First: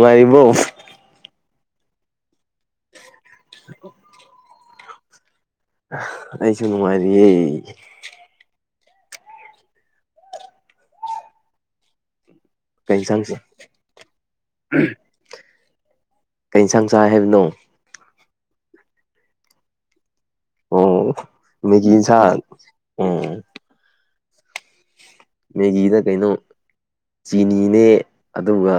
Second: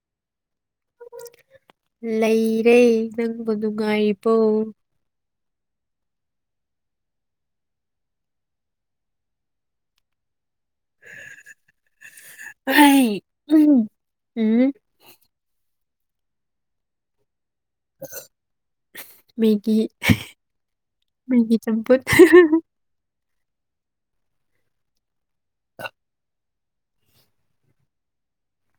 ꯂꯥꯏꯔꯤꯕ ꯂꯩꯔꯦ ꯅꯪꯕꯨ ꯅꯨꯡꯉꯥꯏꯔꯤꯕꯣ ꯑꯩꯁꯨꯅ ꯃꯥꯔꯤ [inaudible] ꯀꯩꯅ ꯆꯪꯁ ꯎꯝ ꯎꯝ ꯀꯩ ꯌꯦꯟꯁꯥꯡ ꯆꯥꯏ ꯍꯥꯏꯕꯅꯣ ꯃꯦꯒꯤ ꯑꯣ ꯃꯦꯒꯤ ꯏꯟꯁꯥꯟ ꯎꯝ ꯃꯦꯒꯤꯗ ꯀꯩꯅꯣ ꯆꯤꯅꯤꯅꯦ ꯑꯗꯨꯒ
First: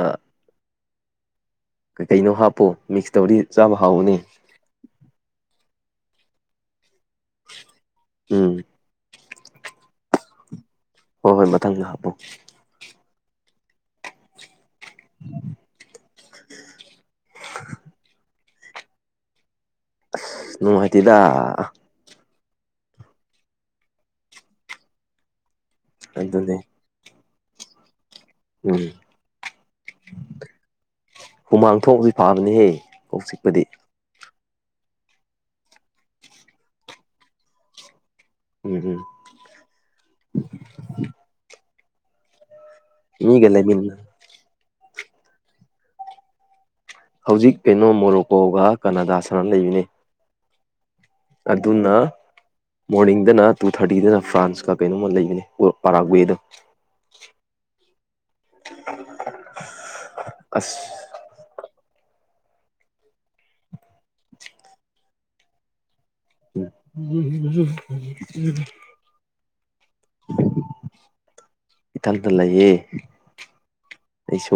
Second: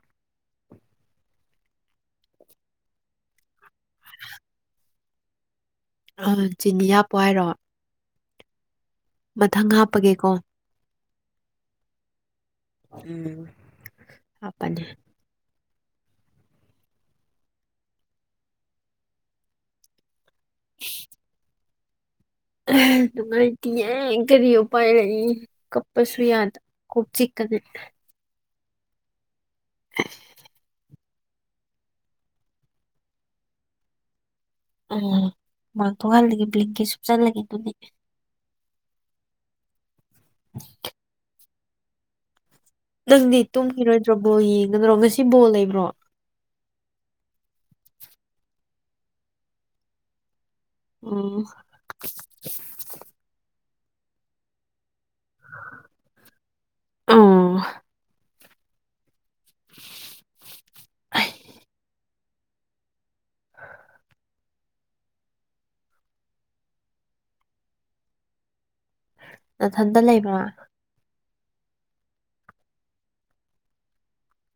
ꯀ ꯀꯩꯅꯣ ꯍꯥꯞꯄꯣ ꯃꯤꯛꯁ ꯇꯧꯗꯤ ꯆꯥꯕ ꯍꯥꯎꯕꯅꯦ ꯑ ꯆꯤꯅꯤꯌꯥ ꯄ ꯍꯥꯏꯔꯣ ꯎꯝ ꯃꯊꯪ ꯍꯥꯞꯄꯒꯦꯀꯣ ꯍꯣꯏ ꯍꯣꯏ ꯃꯊꯪꯗ ꯍꯥꯞꯄꯨ ꯎꯝ ꯍꯥꯄꯅꯦ [unintelligible] ꯅꯨꯡꯃꯥꯏꯇꯗ ꯉꯥꯏꯗꯤ ꯑꯦ ꯀꯔꯤ ꯎ ꯄꯥꯏ ꯂꯩꯛ ꯀꯞꯄꯁꯨ ꯑꯗꯨꯅꯦ ꯌꯥꯗ ꯀ ꯆꯤ ꯀꯗꯤ ꯎꯝ [unintelligible] ꯍꯨꯃꯥꯡ ꯊꯣꯡꯕꯗꯤ ꯐꯥꯕꯅꯤꯍꯦ ꯀ ꯆꯤꯛꯄꯗꯤ ꯎꯝ ꯃꯥꯡꯊꯣꯛꯍꯜꯂꯒꯦ ꯕ꯭ꯂꯤꯡ ꯀꯩ ꯁꯨꯞꯆꯜꯂꯒꯦ ꯑꯗꯨꯅꯦ ꯎꯝ ꯎꯝ [unintelligible] ꯅꯪꯗꯤ ꯃꯤꯒ ꯂꯩꯃꯤꯟꯅ ꯇꯨꯝꯈꯤꯔꯣꯏꯗ꯭ꯔꯣ ꯕꯣꯜ ꯌꯦꯡꯒꯗ꯭ꯔꯣ ꯉꯁꯤ ꯕꯣꯜ ꯂꯩꯕ꯭ꯔꯣ ꯍꯧꯖꯤꯛ ꯄꯦꯅꯣ ꯃꯣꯔꯣꯀꯣꯒ ꯀꯅꯥꯗꯥ ꯁꯥꯟꯅ ꯂꯩꯕꯅꯤ ꯎꯝ ꯑꯗꯨꯅ ꯃꯣꯔꯅꯤꯡꯗꯅ ꯇꯨ ꯊꯥꯔꯇꯤꯗꯅ ꯐ꯭ꯔꯥꯟꯁ ꯀ ꯀꯩꯅꯣꯝꯃ ꯂꯩꯕꯅꯦ ꯄꯔꯥꯛ ꯋꯦꯗ ꯑꯣ ꯑꯁ ꯑꯩ, ꯎ ꯅꯊꯟꯇ ꯂꯩꯕ꯭ꯔꯥ ꯏꯊꯟꯇ ꯂꯩꯌꯦ ꯑꯩꯁꯨ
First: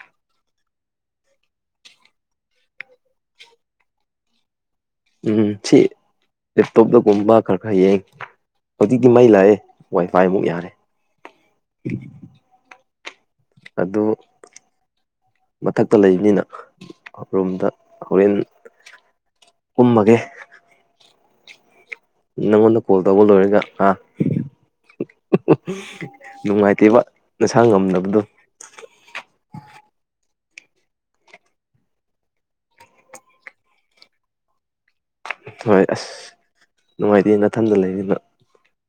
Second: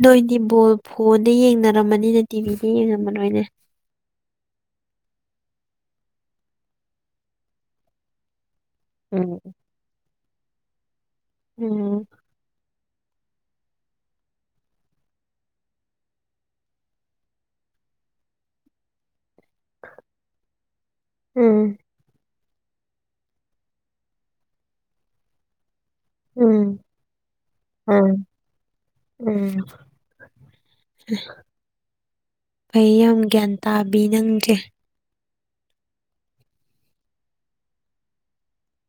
ꯅꯣꯏꯗꯤ ꯕꯣ ꯐꯣꯟꯗ ꯌꯦꯡꯅꯔꯝꯃꯅꯤꯅꯦ ꯇꯤꯚꯤꯗ ꯌꯦꯡꯉꯃ ꯅꯣꯏꯅꯦ ꯎꯝ ꯁꯤ ꯂꯦꯞꯇꯣꯞꯇꯒꯨꯝꯕ ꯈꯔ ꯈꯔ ꯌꯦꯡ ꯍꯧꯖꯤꯛꯇꯤ ꯃꯩ ꯎꯝ ꯂꯥꯛꯑꯦ ꯋꯥꯏꯐꯥꯏꯃꯨꯛ ꯌꯥꯔꯦ ꯎꯝ ꯑꯗꯨ ꯃꯊꯛꯇ ꯂꯩꯕꯅꯤꯅꯔꯣꯨꯝꯝꯗ ꯍꯣꯔꯦꯟ ꯎꯃꯒꯦ ꯎꯝ ꯅꯪꯉꯣꯟꯗ ꯀꯣꯜ ꯇꯧꯕ ꯂꯣꯏꯔꯒ ꯑꯥ ꯎꯝ ꯅꯨꯡꯉꯥꯏꯇꯦꯕ ꯅꯁꯥ ꯉꯝꯗꯕꯗꯣ ꯎꯝ ꯎꯝ ꯐꯩ ꯌꯥꯝ ꯒ꯭ꯌꯥꯟ ꯇꯥꯕꯤ ꯅꯪꯁꯦ ꯍꯣꯏ ꯑꯁ ꯅꯨꯡꯉꯥꯏꯇꯦ ꯅꯥꯊꯟꯗ ꯂꯩꯅꯤꯅ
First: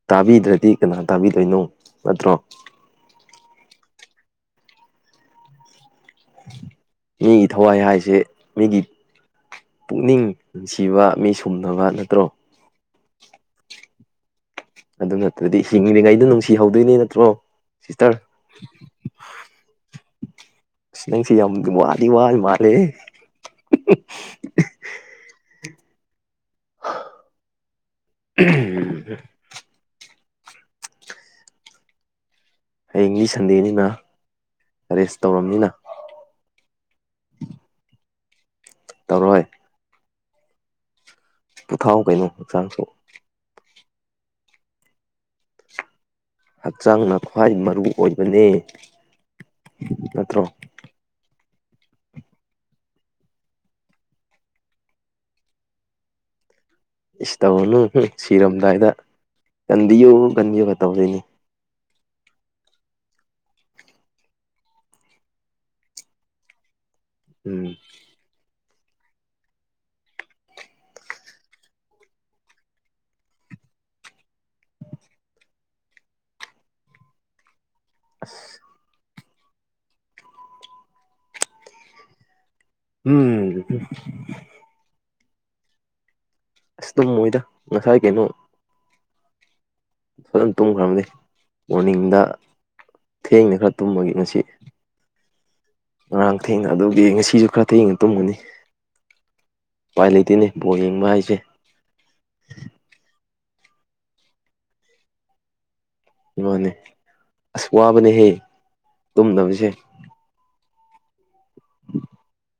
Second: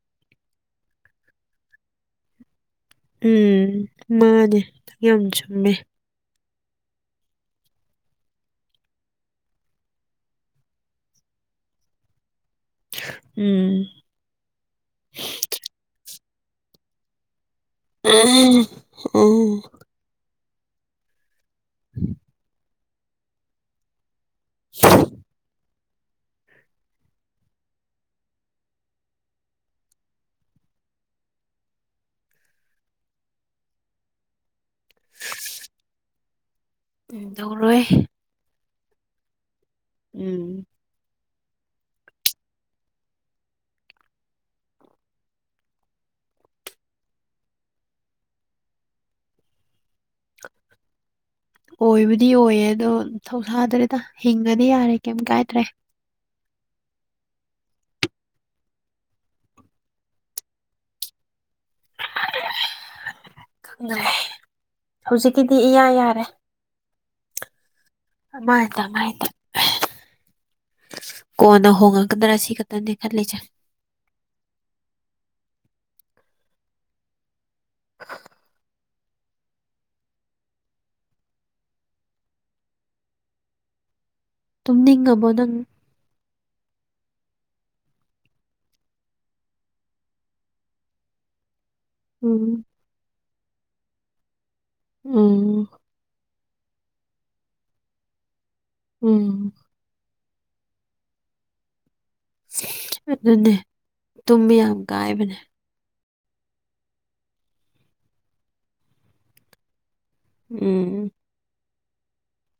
ꯇꯥꯕꯤꯗ꯭ꯔꯗꯤ ꯀꯅꯥ ꯇꯥꯕꯤꯗꯣꯏꯅꯣ ꯅꯠꯇ꯭ꯔꯣ ꯎꯝ ꯃꯥꯅꯦ ꯌꯥꯝ ꯆꯨꯝꯃꯦ ꯃꯤꯒꯤ ꯊꯋꯥꯏ ꯍꯥꯏꯁꯦ ꯃꯤꯒꯤ ꯄꯨꯛꯅꯤꯡ ꯅꯨꯡꯁꯤꯕ ꯃꯤ ꯁꯨꯝꯅꯕ ꯅꯠꯇ꯭ꯔꯣ ꯎꯝ ꯑꯗꯨ ꯅꯠꯇ꯭ꯔꯗꯤ ꯍꯤꯡꯂꯤꯉꯩꯗ ꯅꯨꯡꯁꯤꯍꯧꯗꯣꯏꯅꯦ ꯅꯠꯇ꯭ꯔꯣ ꯁꯤꯁꯇꯔ [unintelligible] ꯎꯝ ꯑꯁ ꯅꯪꯁꯨ ꯌꯥꯝ ꯋꯥꯗꯤ ꯋꯥꯔꯤ ꯃꯥꯜꯂꯦꯍꯦ ꯎꯝ [unintelligible] ꯍꯌꯦꯡꯗꯤ ꯁꯟꯗꯦꯅꯤꯅ ꯔꯦꯁ ꯇꯧꯔꯝꯅꯤꯅꯥ ꯗꯧꯔꯣꯏ ꯇꯧꯔꯣꯏ ꯎꯝ ꯄꯨꯊꯥꯎ ꯀꯩꯅꯣ ꯍꯥꯛꯆꯥꯡꯁꯣꯛ ꯍꯥꯛꯆꯥꯡꯅ ꯈ꯭ꯋꯥꯏ ꯃꯔꯨ ꯑꯣꯏꯕꯅꯦ ꯅꯠꯇ꯭ꯔꯣ ꯑꯣꯏꯕꯨꯗꯤ ꯑꯣꯏꯌꯦ ꯑꯗꯣ ꯊꯧꯁꯥꯗ꯭ꯔꯦꯗ ꯍꯤꯡꯉꯗꯤ ꯌꯥꯔꯦ ꯀꯩꯝ ꯀꯥꯏꯗ꯭ꯔꯦ ꯏꯁ ꯇꯧꯔꯅꯨ ꯁꯤꯔꯝꯗꯥꯏꯗ ꯀꯟꯗꯤꯌꯣ ꯀꯟꯕꯤꯌꯣꯒ ꯇꯧꯗꯣꯏꯅꯤ [unintelligible] ꯈꯪꯗꯔꯦ ꯍꯧꯖꯤꯛꯀꯤꯗꯤ ꯏꯌꯥ ꯌꯥꯔꯦ ꯎꯝ ꯀꯦꯝ ꯍꯥꯏꯗꯦ [inaudible] ꯀꯣꯟꯅ ꯍꯣꯡꯉꯥꯛꯀꯗꯔ ꯁꯤꯈꯠꯇꯅꯦ ꯈꯜꯂꯤꯁꯤ ꯑꯁ [inaudible] ꯎꯝ ꯇꯨꯝꯅꯤꯡꯉꯕꯣ ꯅꯪ ꯑꯁ ꯇꯨꯝꯃꯣꯏꯗ ꯉꯁꯥꯏ ꯀꯩꯅꯣ ꯐꯖꯅ ꯇꯨꯝꯈ꯭ꯔꯕꯅꯤ ꯃꯣꯔꯅꯤꯡꯗ ꯎꯝ ꯊꯦꯡꯅ ꯈꯔ ꯇꯨꯝꯕꯒꯤ ꯉꯁꯤ ꯎꯝ ꯉꯔꯥꯡ ꯊꯦꯡꯅ ꯑꯗꯨꯒꯤ ꯉꯁꯤꯁꯨ ꯈꯔ ꯊꯦꯡꯅ ꯇꯨꯝꯒꯅꯤ ꯎꯝ ꯎꯄꯥꯢ ꯂꯩꯇꯦꯅꯦ ꯕꯣꯜ ꯌꯦꯡꯕ ꯍꯥꯏꯁꯦ ꯑꯗꯨꯅꯦ ꯇꯨꯝꯕ ꯌꯥꯝ ꯀꯥꯏꯕꯅꯦ ꯃꯥꯅꯦ ꯑꯁ ꯋꯥꯕꯅꯦꯍꯦ ꯇꯨꯝꯗꯕꯁꯦ ꯎꯝ [unintelligible]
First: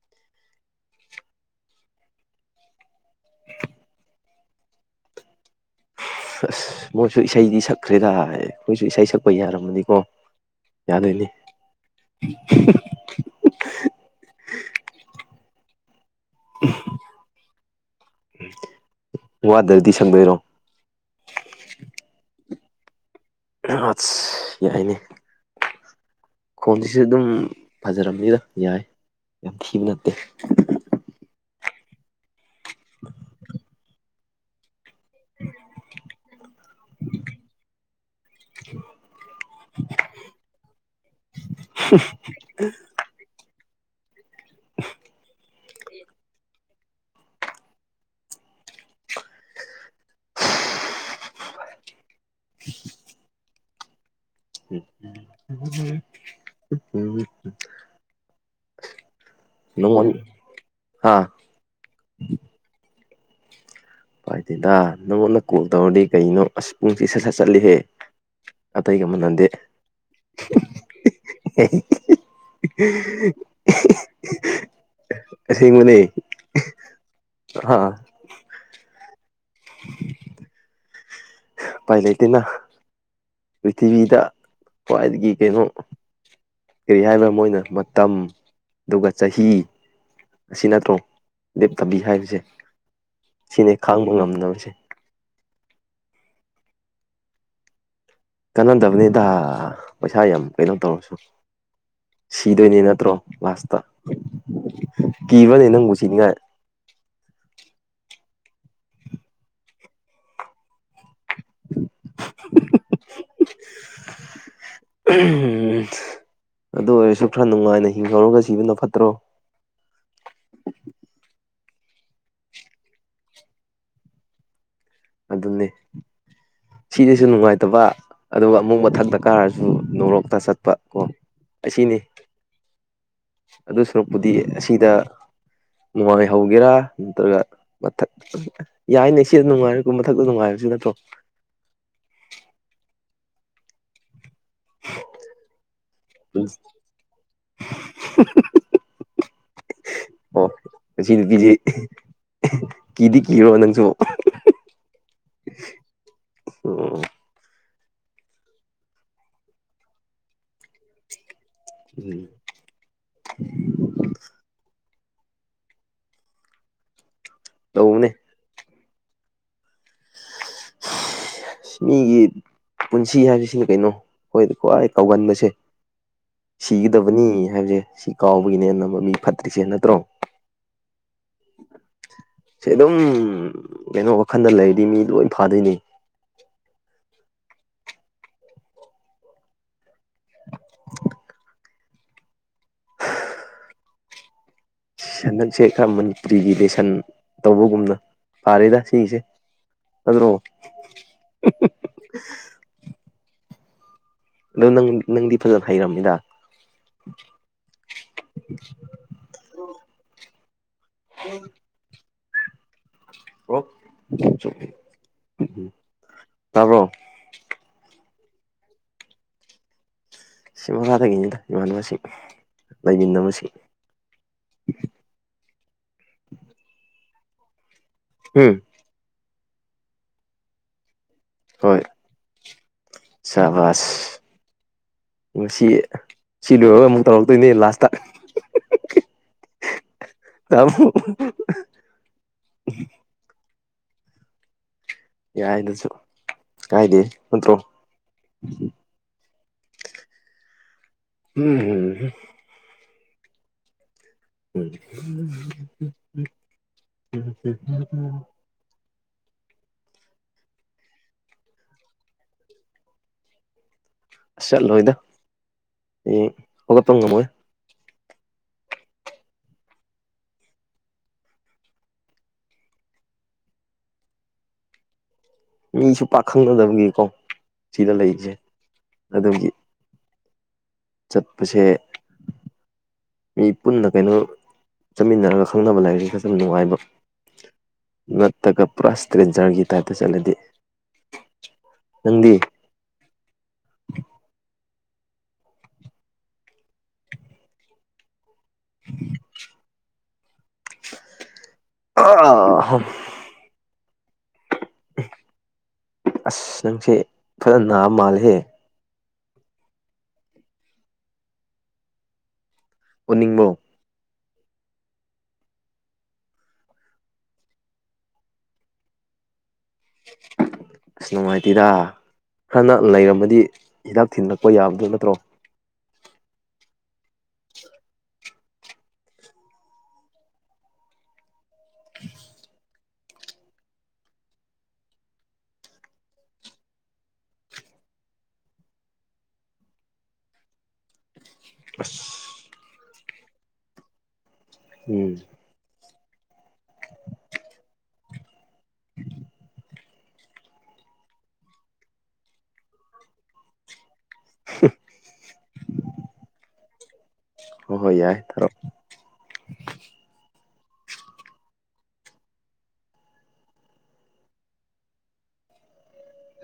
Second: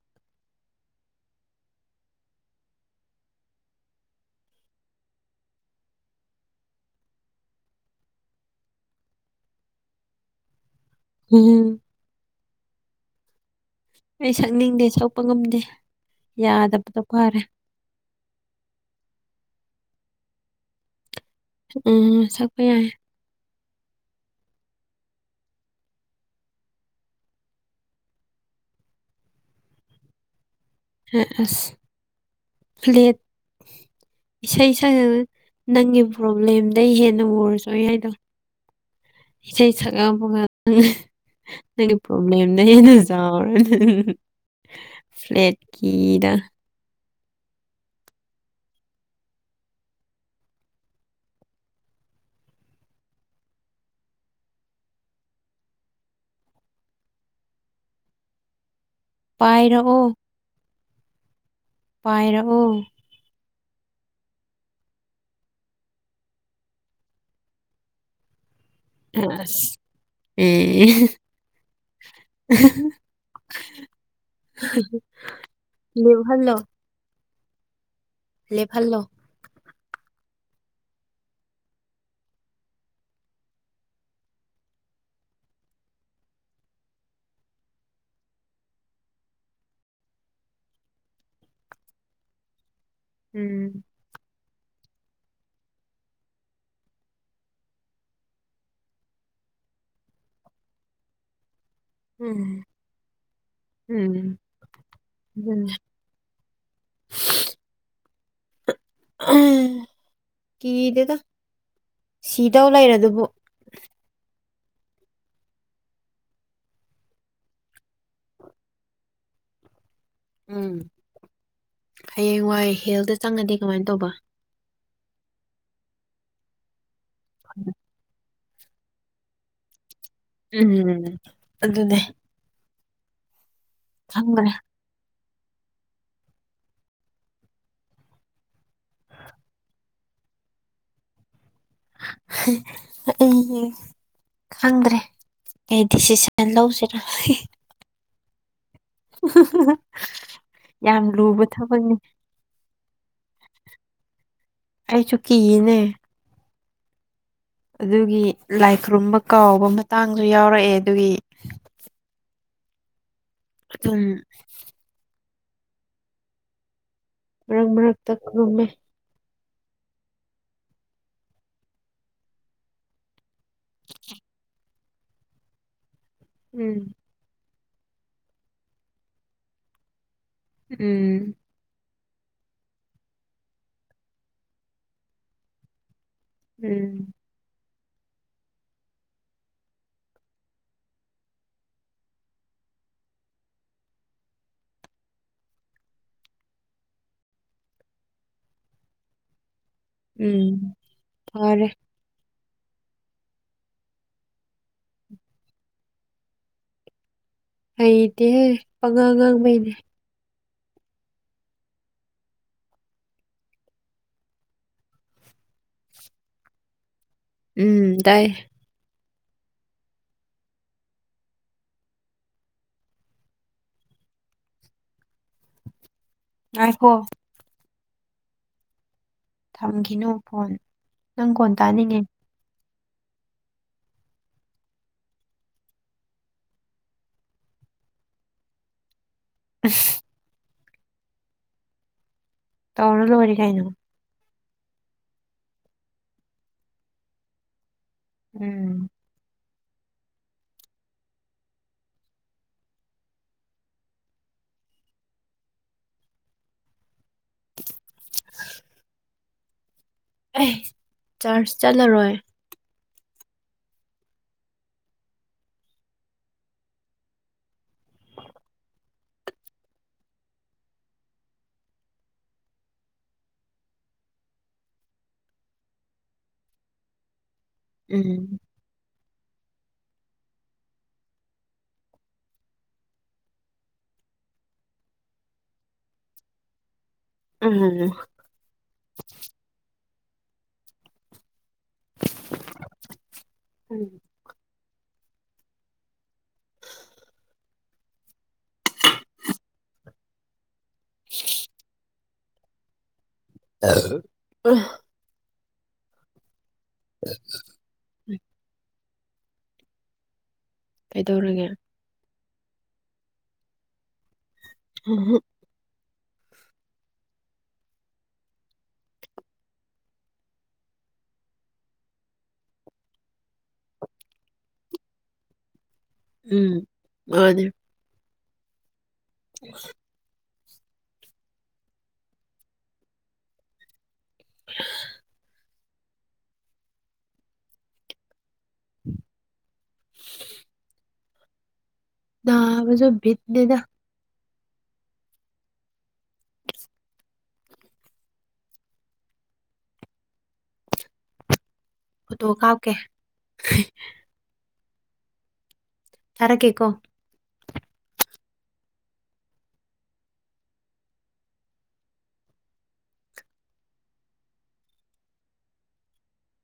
ꯑꯁ ꯃꯣꯏꯁꯨ ꯏꯁꯩꯗꯤ ꯁꯛꯈ꯭ꯔꯦꯗ ꯑꯩꯈꯣꯢꯁꯨ ꯏꯁꯩ ꯁꯛꯄ ꯌꯥꯔꯝꯃꯗꯤꯀꯣ ꯌꯥꯔ ꯏꯅꯤ [inaudible] ꯎꯝ ꯑꯩ ꯁꯛꯅꯤꯡꯗꯦ ꯁꯣꯛꯄ ꯉꯝꯗꯦ ꯌꯥꯗꯕꯗꯣ [inaudible] ꯐꯔꯦ ꯋꯥꯗꯔꯗꯤ ꯁꯪꯗꯣꯏꯔꯣ ꯎꯝ ꯁꯛꯄ ꯌꯥꯏ ꯑꯠ ꯌꯥꯏꯅꯦ ꯈꯣꯟꯁꯤꯁꯨ ꯑꯗꯨꯝ ꯐꯖꯔꯝꯅꯤꯗ ꯌꯥꯏ ꯌꯥꯝ ꯊꯤꯕ ꯅꯠꯇꯦ ꯑ ꯑꯁ [inaudible] ꯂꯦꯠ ꯏꯁꯩ ꯅꯪꯒꯤ ꯄ꯭ꯔꯣꯕ꯭ꯂꯦꯝꯗꯩ ꯍꯦꯟꯅ ꯎꯔꯁꯨ ꯑꯩꯅꯥ ꯍꯥꯏꯗꯣ [inaudible] ꯏꯁꯩ ꯁꯛꯂꯛꯄꯒ ꯅꯪꯒꯤ ꯄ꯭ꯔꯣꯕ꯭ꯂꯦꯝꯅ ꯍꯦꯟꯅ ꯆꯥꯎꯔꯅꯤ ꯐ꯭ꯂꯦꯠ ꯀꯤꯗ [inaudible] [inaudible] [unintelligible] [inaudible] ꯄꯥꯏꯔꯛꯑꯣ ꯍꯥꯥ [inaudible] ꯄꯥꯏꯔꯛꯎ ꯥꯏꯗꯦꯗꯥ ꯅꯪꯉꯣꯟꯅ ꯀꯣꯜ ꯇꯧꯔꯗꯤ ꯀꯩꯅꯣ ꯑꯁ ꯄꯨꯡꯁꯤ ꯁꯠ ꯁꯠ ꯆꯠꯂꯤꯍꯦ ꯑꯇꯩꯒ ꯅꯟꯗꯦ [inaudible] ꯑꯁ ꯎꯝ ꯌꯦꯚꯜꯣ ꯍꯥ ꯂꯦ ꯐꯜꯣ [inaudible] ꯄꯥꯏ ꯂꯩ ꯏꯇꯦꯅ ꯄ꯭ꯔꯤꯊꯤꯕꯤꯗ ꯈ꯭ꯋꯥꯏꯗꯒꯤ ꯀꯩꯅꯣ ꯀꯔꯤ ꯍꯥꯏꯕ ꯃꯣꯏꯅ ꯃꯇꯝ ꯑꯗꯨꯒ ꯆꯍꯤ ꯑꯁꯤ ꯅꯠꯇ꯭ꯔꯣ ꯂꯦꯞꯇꯕꯤ ꯍꯥꯏꯕꯁꯦ ꯁꯤꯅꯦ ꯎꯝ ꯈꯥꯡꯕ ꯉꯝꯅꯕꯁꯦ ꯀꯥꯟꯅꯗꯕꯅꯤꯗ ꯄꯩꯁꯥ ꯌꯥꯝ ꯀꯩꯅꯣ ꯇꯧꯔꯁꯨ [inaudible] ꯁꯤꯗꯣꯏꯅꯦ ꯅꯠꯇ꯭ꯔꯣ ꯂꯥꯁꯇ ꯎꯝ ꯀꯤꯕ꯭ꯔꯅꯦ ꯑꯗꯨꯅꯦ ꯅꯪꯕꯨ ꯁꯤꯅꯤꯉꯥꯏ [unintelligible] ꯎꯝ ꯁꯤꯗꯨꯗ ꯁꯤꯗꯧ ꯂꯩꯔ ꯑꯗꯨꯕꯨ ꯎꯝ ꯑꯗꯨ ꯑꯣꯏꯔꯁꯨ ꯈꯔ ꯅꯨꯡꯉꯥꯏꯅ ꯍꯤꯡꯍꯧꯔꯒ ꯁꯤꯕꯅ ꯐꯠꯇ꯭ꯔꯣ ꯎꯝ ꯍꯌꯦꯡ ꯋꯥꯏ ꯍꯦꯜꯗ ꯆꯪꯉꯗꯤ ꯀꯃꯥꯏ ꯇꯧꯕ ꯑꯗꯨꯅꯤ ꯁꯤꯗꯁꯨ ꯅꯨꯡꯉꯥꯏꯇꯕ ꯑꯗꯨꯒ ꯑꯃꯨꯛ ꯃꯊꯛꯇ ꯀꯥꯔꯁꯨ ꯅꯣꯔꯣꯛꯇ ꯆꯠꯄ ꯀꯣ ꯎꯝ ꯑꯁꯤꯅꯤ ꯑꯗꯨꯅꯦ ꯑꯗꯨ ꯁꯨꯔꯨꯛꯄꯨꯗꯤ ꯈꯪꯗ꯭ꯔꯦ ꯑꯁꯤꯗ ꯅꯨꯡꯉꯥꯏꯍꯧꯒꯦꯔꯥ ꯅꯠꯇ꯭ꯔꯒ ꯃꯊꯛ ꯌꯥꯏꯅꯦ ꯁꯤ ꯅꯨꯡꯉꯥꯏꯔ ꯨꯝ ꯃꯊꯛꯇ ꯅꯨꯡꯉꯥꯏꯕ ꯁꯤ ꯅꯠꯇ꯭ꯔꯣ ꯎꯝ ꯈꯪꯗ꯭ꯔꯦ ꯑꯩ ꯗꯤꯁꯤꯖꯟ ꯂꯧꯁꯤꯔ ꯑꯣ ꯌꯥꯝ ꯉꯁꯤ ꯂꯨꯕ ꯅꯨꯄꯤꯁꯦ ꯊꯕꯛꯅꯤ ꯀꯤꯗꯤ ꯀꯤꯔꯣ ꯅꯪꯁꯨ ꯑꯩ ꯆꯨꯀꯤꯅꯦ ꯑꯣ ꯑꯗꯨꯒꯤ ꯂꯥꯏ ꯈꯨꯔꯨꯝꯕ ꯀꯥꯎꯕ ꯃꯇꯥꯡꯁꯨ ꯌꯥꯎꯔꯛꯑꯦ ꯑꯗꯨꯒꯤ ꯎꯝ ꯎꯝ ꯃꯔꯛ ꯇꯧꯕꯅꯦ ꯃꯔꯛꯛꯇꯛ ꯉꯨꯝꯃꯦ [unintelligible] ꯃꯤꯒꯤ ꯄꯨꯟꯁꯤ ꯍꯥꯏꯕꯁꯤꯅ ꯀꯩꯅꯣ ꯑꯩꯈꯣꯏꯗ ꯈ꯭ꯋꯥꯏ ꯀꯧꯒꯟꯕꯁꯦ ꯎꯝ ꯁꯤꯒꯗꯕꯅꯤ ꯍꯥꯏꯕꯁꯦ ꯁꯤ ꯀꯥꯎꯕꯒꯤꯅꯦꯅ ꯃ ꯃꯤ ꯐꯠꯇ꯭ꯔꯤꯁꯦ ꯅꯠꯇ꯭ꯔꯣ ꯎꯝ ꯁꯤ ꯑꯗꯨꯝ ꯀꯩꯅꯣ ꯋꯥꯈꯜꯗ ꯂꯩꯔꯤꯗꯤ ꯃꯤ ꯂꯣꯏ ꯐꯥꯗꯣꯏꯅꯦ ꯎꯝ [inaudible] ꯁꯟꯗꯛꯁꯦ ꯈꯔ ꯃꯟꯇ꯭ꯔꯤꯒꯤ ꯂ ꯁꯟ ꯇꯧꯕꯒꯨꯝꯅ ꯐꯥꯔꯦꯗ ꯁꯤꯁꯦ ꯎꯝ ꯐꯔ ꯑꯣꯪ ꯅꯪꯗꯤ ꯐꯖꯅ ꯍꯩꯔꯝꯃꯤꯗ ꯑꯩꯗꯤꯦ ꯑꯉꯥꯡꯉꯥꯡꯕꯩꯅꯦ ꯎꯝ ꯇꯔꯣ ꯎꯝ ꯇꯥꯏꯌꯦ ꯁꯤ ꯃꯈꯥꯗꯒꯤꯅꯤꯗ ꯏꯃꯥꯟꯅꯕꯁꯤꯡ ꯂꯩꯃꯤꯟꯅꯕꯁꯤ ꯑ ꯍꯣ ꯍꯥꯝ ꯊꯝꯈꯤꯅꯨ ꯐꯣꯟ ꯅꯪ ꯀꯣꯟ ꯇꯥꯅꯤꯡꯉꯦ ꯁꯕꯁ ꯁꯤ ꯁꯤ ꯂꯣꯏꯔꯒ ꯑꯃꯨꯛ ꯇꯧꯔꯛꯇꯣꯏꯅꯦ ꯂꯥꯁꯇ ꯎ ꯑ ꯇꯧꯅ ꯂ ꯑꯣꯏꯔ ꯀꯥꯏꯅꯣ ꯌꯥꯏꯗꯁꯨ ꯀꯥꯏꯗꯦ ꯅꯠꯇ꯭ꯔꯣ ꯎꯝ ꯎꯝ ꯎꯝ [unintelligible] ꯑꯦ ꯆꯔꯆ ꯆꯠꯂꯔꯣꯏ ꯑꯁ ꯆꯠꯂꯣꯏꯗ ꯍ ꯍꯧꯒꯠꯄ ꯉꯝꯃꯣꯏ ꯃꯤꯁꯨ ꯄꯥꯛꯈꯪꯅꯗꯕꯒꯤꯀꯣ ꯁꯤꯗ ꯂꯩꯔꯤꯁꯦ ꯎꯝ ꯑꯗꯨꯒꯤ ꯆꯠꯄꯁꯦ ꯃꯤ ꯄꯨꯟꯅ ꯀꯩꯅꯣ ꯆꯠꯃꯤꯟꯅꯔꯒ ꯈꯪꯅꯕ ꯂꯥꯏꯔꯤꯛꯁꯦ ꯈꯔꯁ ꯌꯥꯝ ꯅꯨꯡꯉꯥꯏꯕ ꯎꯝ ꯅꯠꯇꯒ ꯄꯨꯔꯥꯁꯇ꯭ꯔꯔꯤ ꯖꯥꯔꯒꯤ ꯇꯥꯏꯇ ꯆꯠꯂꯗꯤ ꯅꯗꯤ ꯎꯝ [unintelligible] ꯑ ꯑ ꯑ ꯑꯁ ꯅꯪꯁꯦ ꯐꯔ ꯅꯥꯕ ꯃꯥꯜꯜꯂꯤꯍꯦ ꯀꯩꯗꯧꯔꯒꯦ ꯎꯅꯤꯡꯕꯣ ꯑ [unintelligible] ꯏꯁꯁ ꯅꯨꯡꯉꯥꯏꯇꯦꯔ ꯈꯔꯅ ꯂꯩꯔꯝꯃꯗꯤ ꯍꯤꯗꯥꯛ ꯊꯤꯂꯛꯄ ꯌꯥꯕꯗꯣ ꯅꯠꯇ꯭ꯔꯣ ꯎꯝ ꯑꯗ ꯎ [unintelligible] [unintelligible] ꯑꯁ ꯕꯁꯨ ꯤꯠꯅꯦꯗ ꯎꯝ [unintelligible] ꯐꯣꯇꯣ ꯀꯥꯞ ꯀꯦ [unintelligible] ꯆꯔ ꯀꯦꯀꯣ ꯍꯣꯏ ꯍꯣꯏ ꯌꯥꯏ ꯊꯔꯣ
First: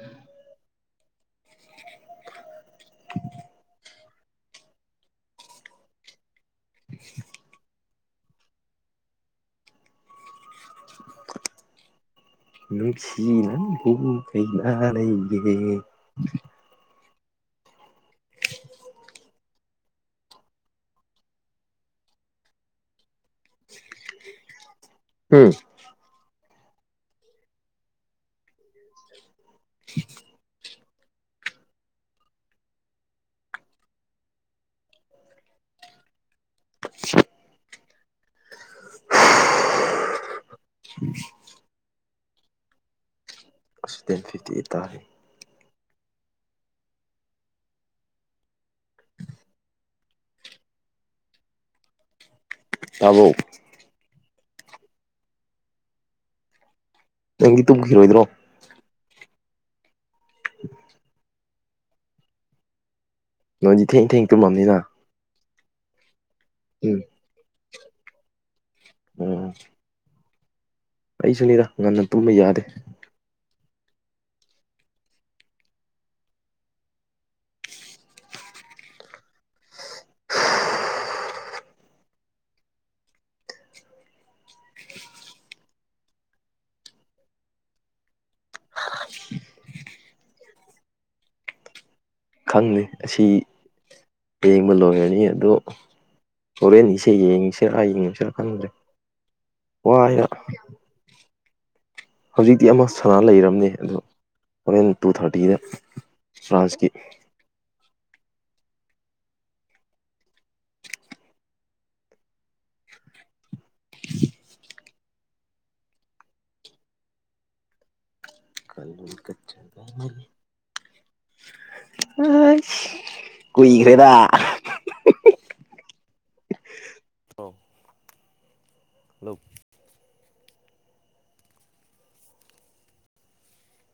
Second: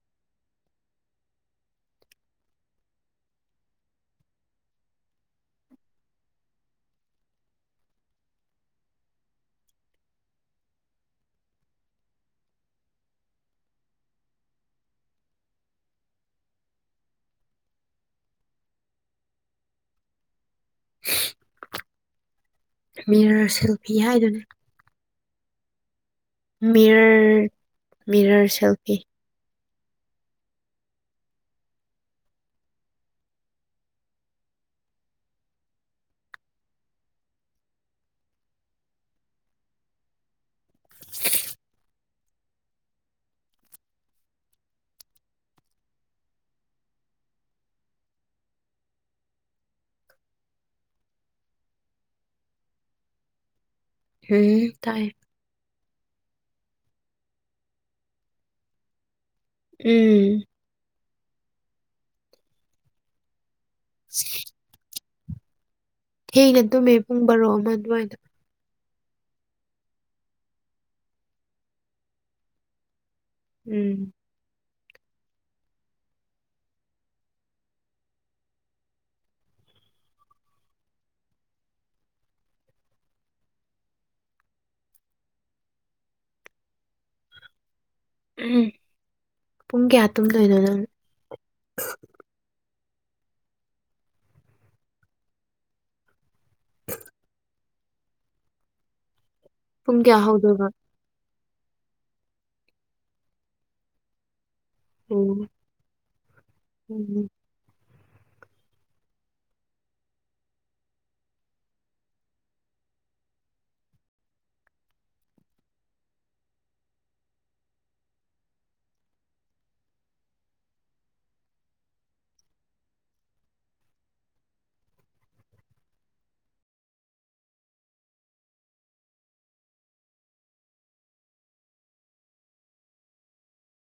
ꯎꯝ [unintelligible] [unintelligible] ꯅꯨꯡꯁꯤ ꯅꯕꯨꯒꯅꯥ ꯂꯩꯌꯦꯦ ꯃꯤꯔꯔ ꯁꯦꯜꯐꯤ ꯍꯥꯏꯗꯨꯅꯤ ꯎꯝ ꯃꯤꯔꯔ ꯃꯤꯔꯔ ꯁꯦꯜꯐꯤ [unintelligible] [unintelligible] ꯎꯝ ꯑꯗꯦꯟ ꯐꯤꯛꯇꯤ ꯇꯥꯔꯤꯦ ꯇꯥꯕꯣ ꯎꯝ ꯇꯥꯏ ꯅꯪꯗꯤ ꯇꯨꯝꯈꯤꯔꯣꯏꯗ꯭ꯔꯣ ꯎꯝ ꯅ ꯊꯦꯡ ꯊꯦꯡ ꯇꯨ ꯃꯝꯅꯤꯅ ꯍꯩꯅ ꯇꯨꯝꯃꯦ ꯄꯨꯡ ꯕꯥꯔꯣ ꯑꯃ ꯑꯗꯨꯋꯥꯏꯗ ꯎꯝ ꯑꯩꯁꯨꯅꯤꯗ ꯉꯟꯅ ꯇꯨꯝꯕ ꯌꯥꯗꯦ ꯎꯝ ꯎꯝ ꯄꯨꯡ ꯀꯌꯥ ꯇꯨꯝꯗꯣꯏꯅꯣꯏꯅꯣꯅꯣ ꯪꯅꯤ ꯑꯁꯤ ꯌꯦꯡꯕ ꯂꯣꯏꯔꯅꯤ ꯑꯗꯣ ꯑꯣꯣꯔꯦꯟ ꯅꯤꯡꯁ ꯌꯦ ꯅꯤꯡꯁꯔꯏꯌꯦꯡ ꯅꯤꯡꯁꯤꯔ ꯐꯥꯟꯗ꯭ꯔꯦ ꯄꯨꯡ ꯋꯥ ꯀꯌꯥ ꯍꯧꯗꯣꯏꯕ ꯍꯧꯖꯤꯛꯇꯤ ꯑꯃ ꯁꯅꯥ ꯂꯩꯔꯕꯝꯅꯦ ꯑꯗꯣ ꯍꯣꯔꯦꯟ ꯇꯨ ꯎꯝ ꯊꯥꯔꯇꯤꯗ ꯐ꯭ꯔꯥꯟꯁꯀꯤ ꯎꯝ ꯀꯜ ꯀ ꯑ ꯀꯏꯈ꯭ꯔꯦꯗ [inaudible] ꯑꯥꯎ ꯂꯨꯞ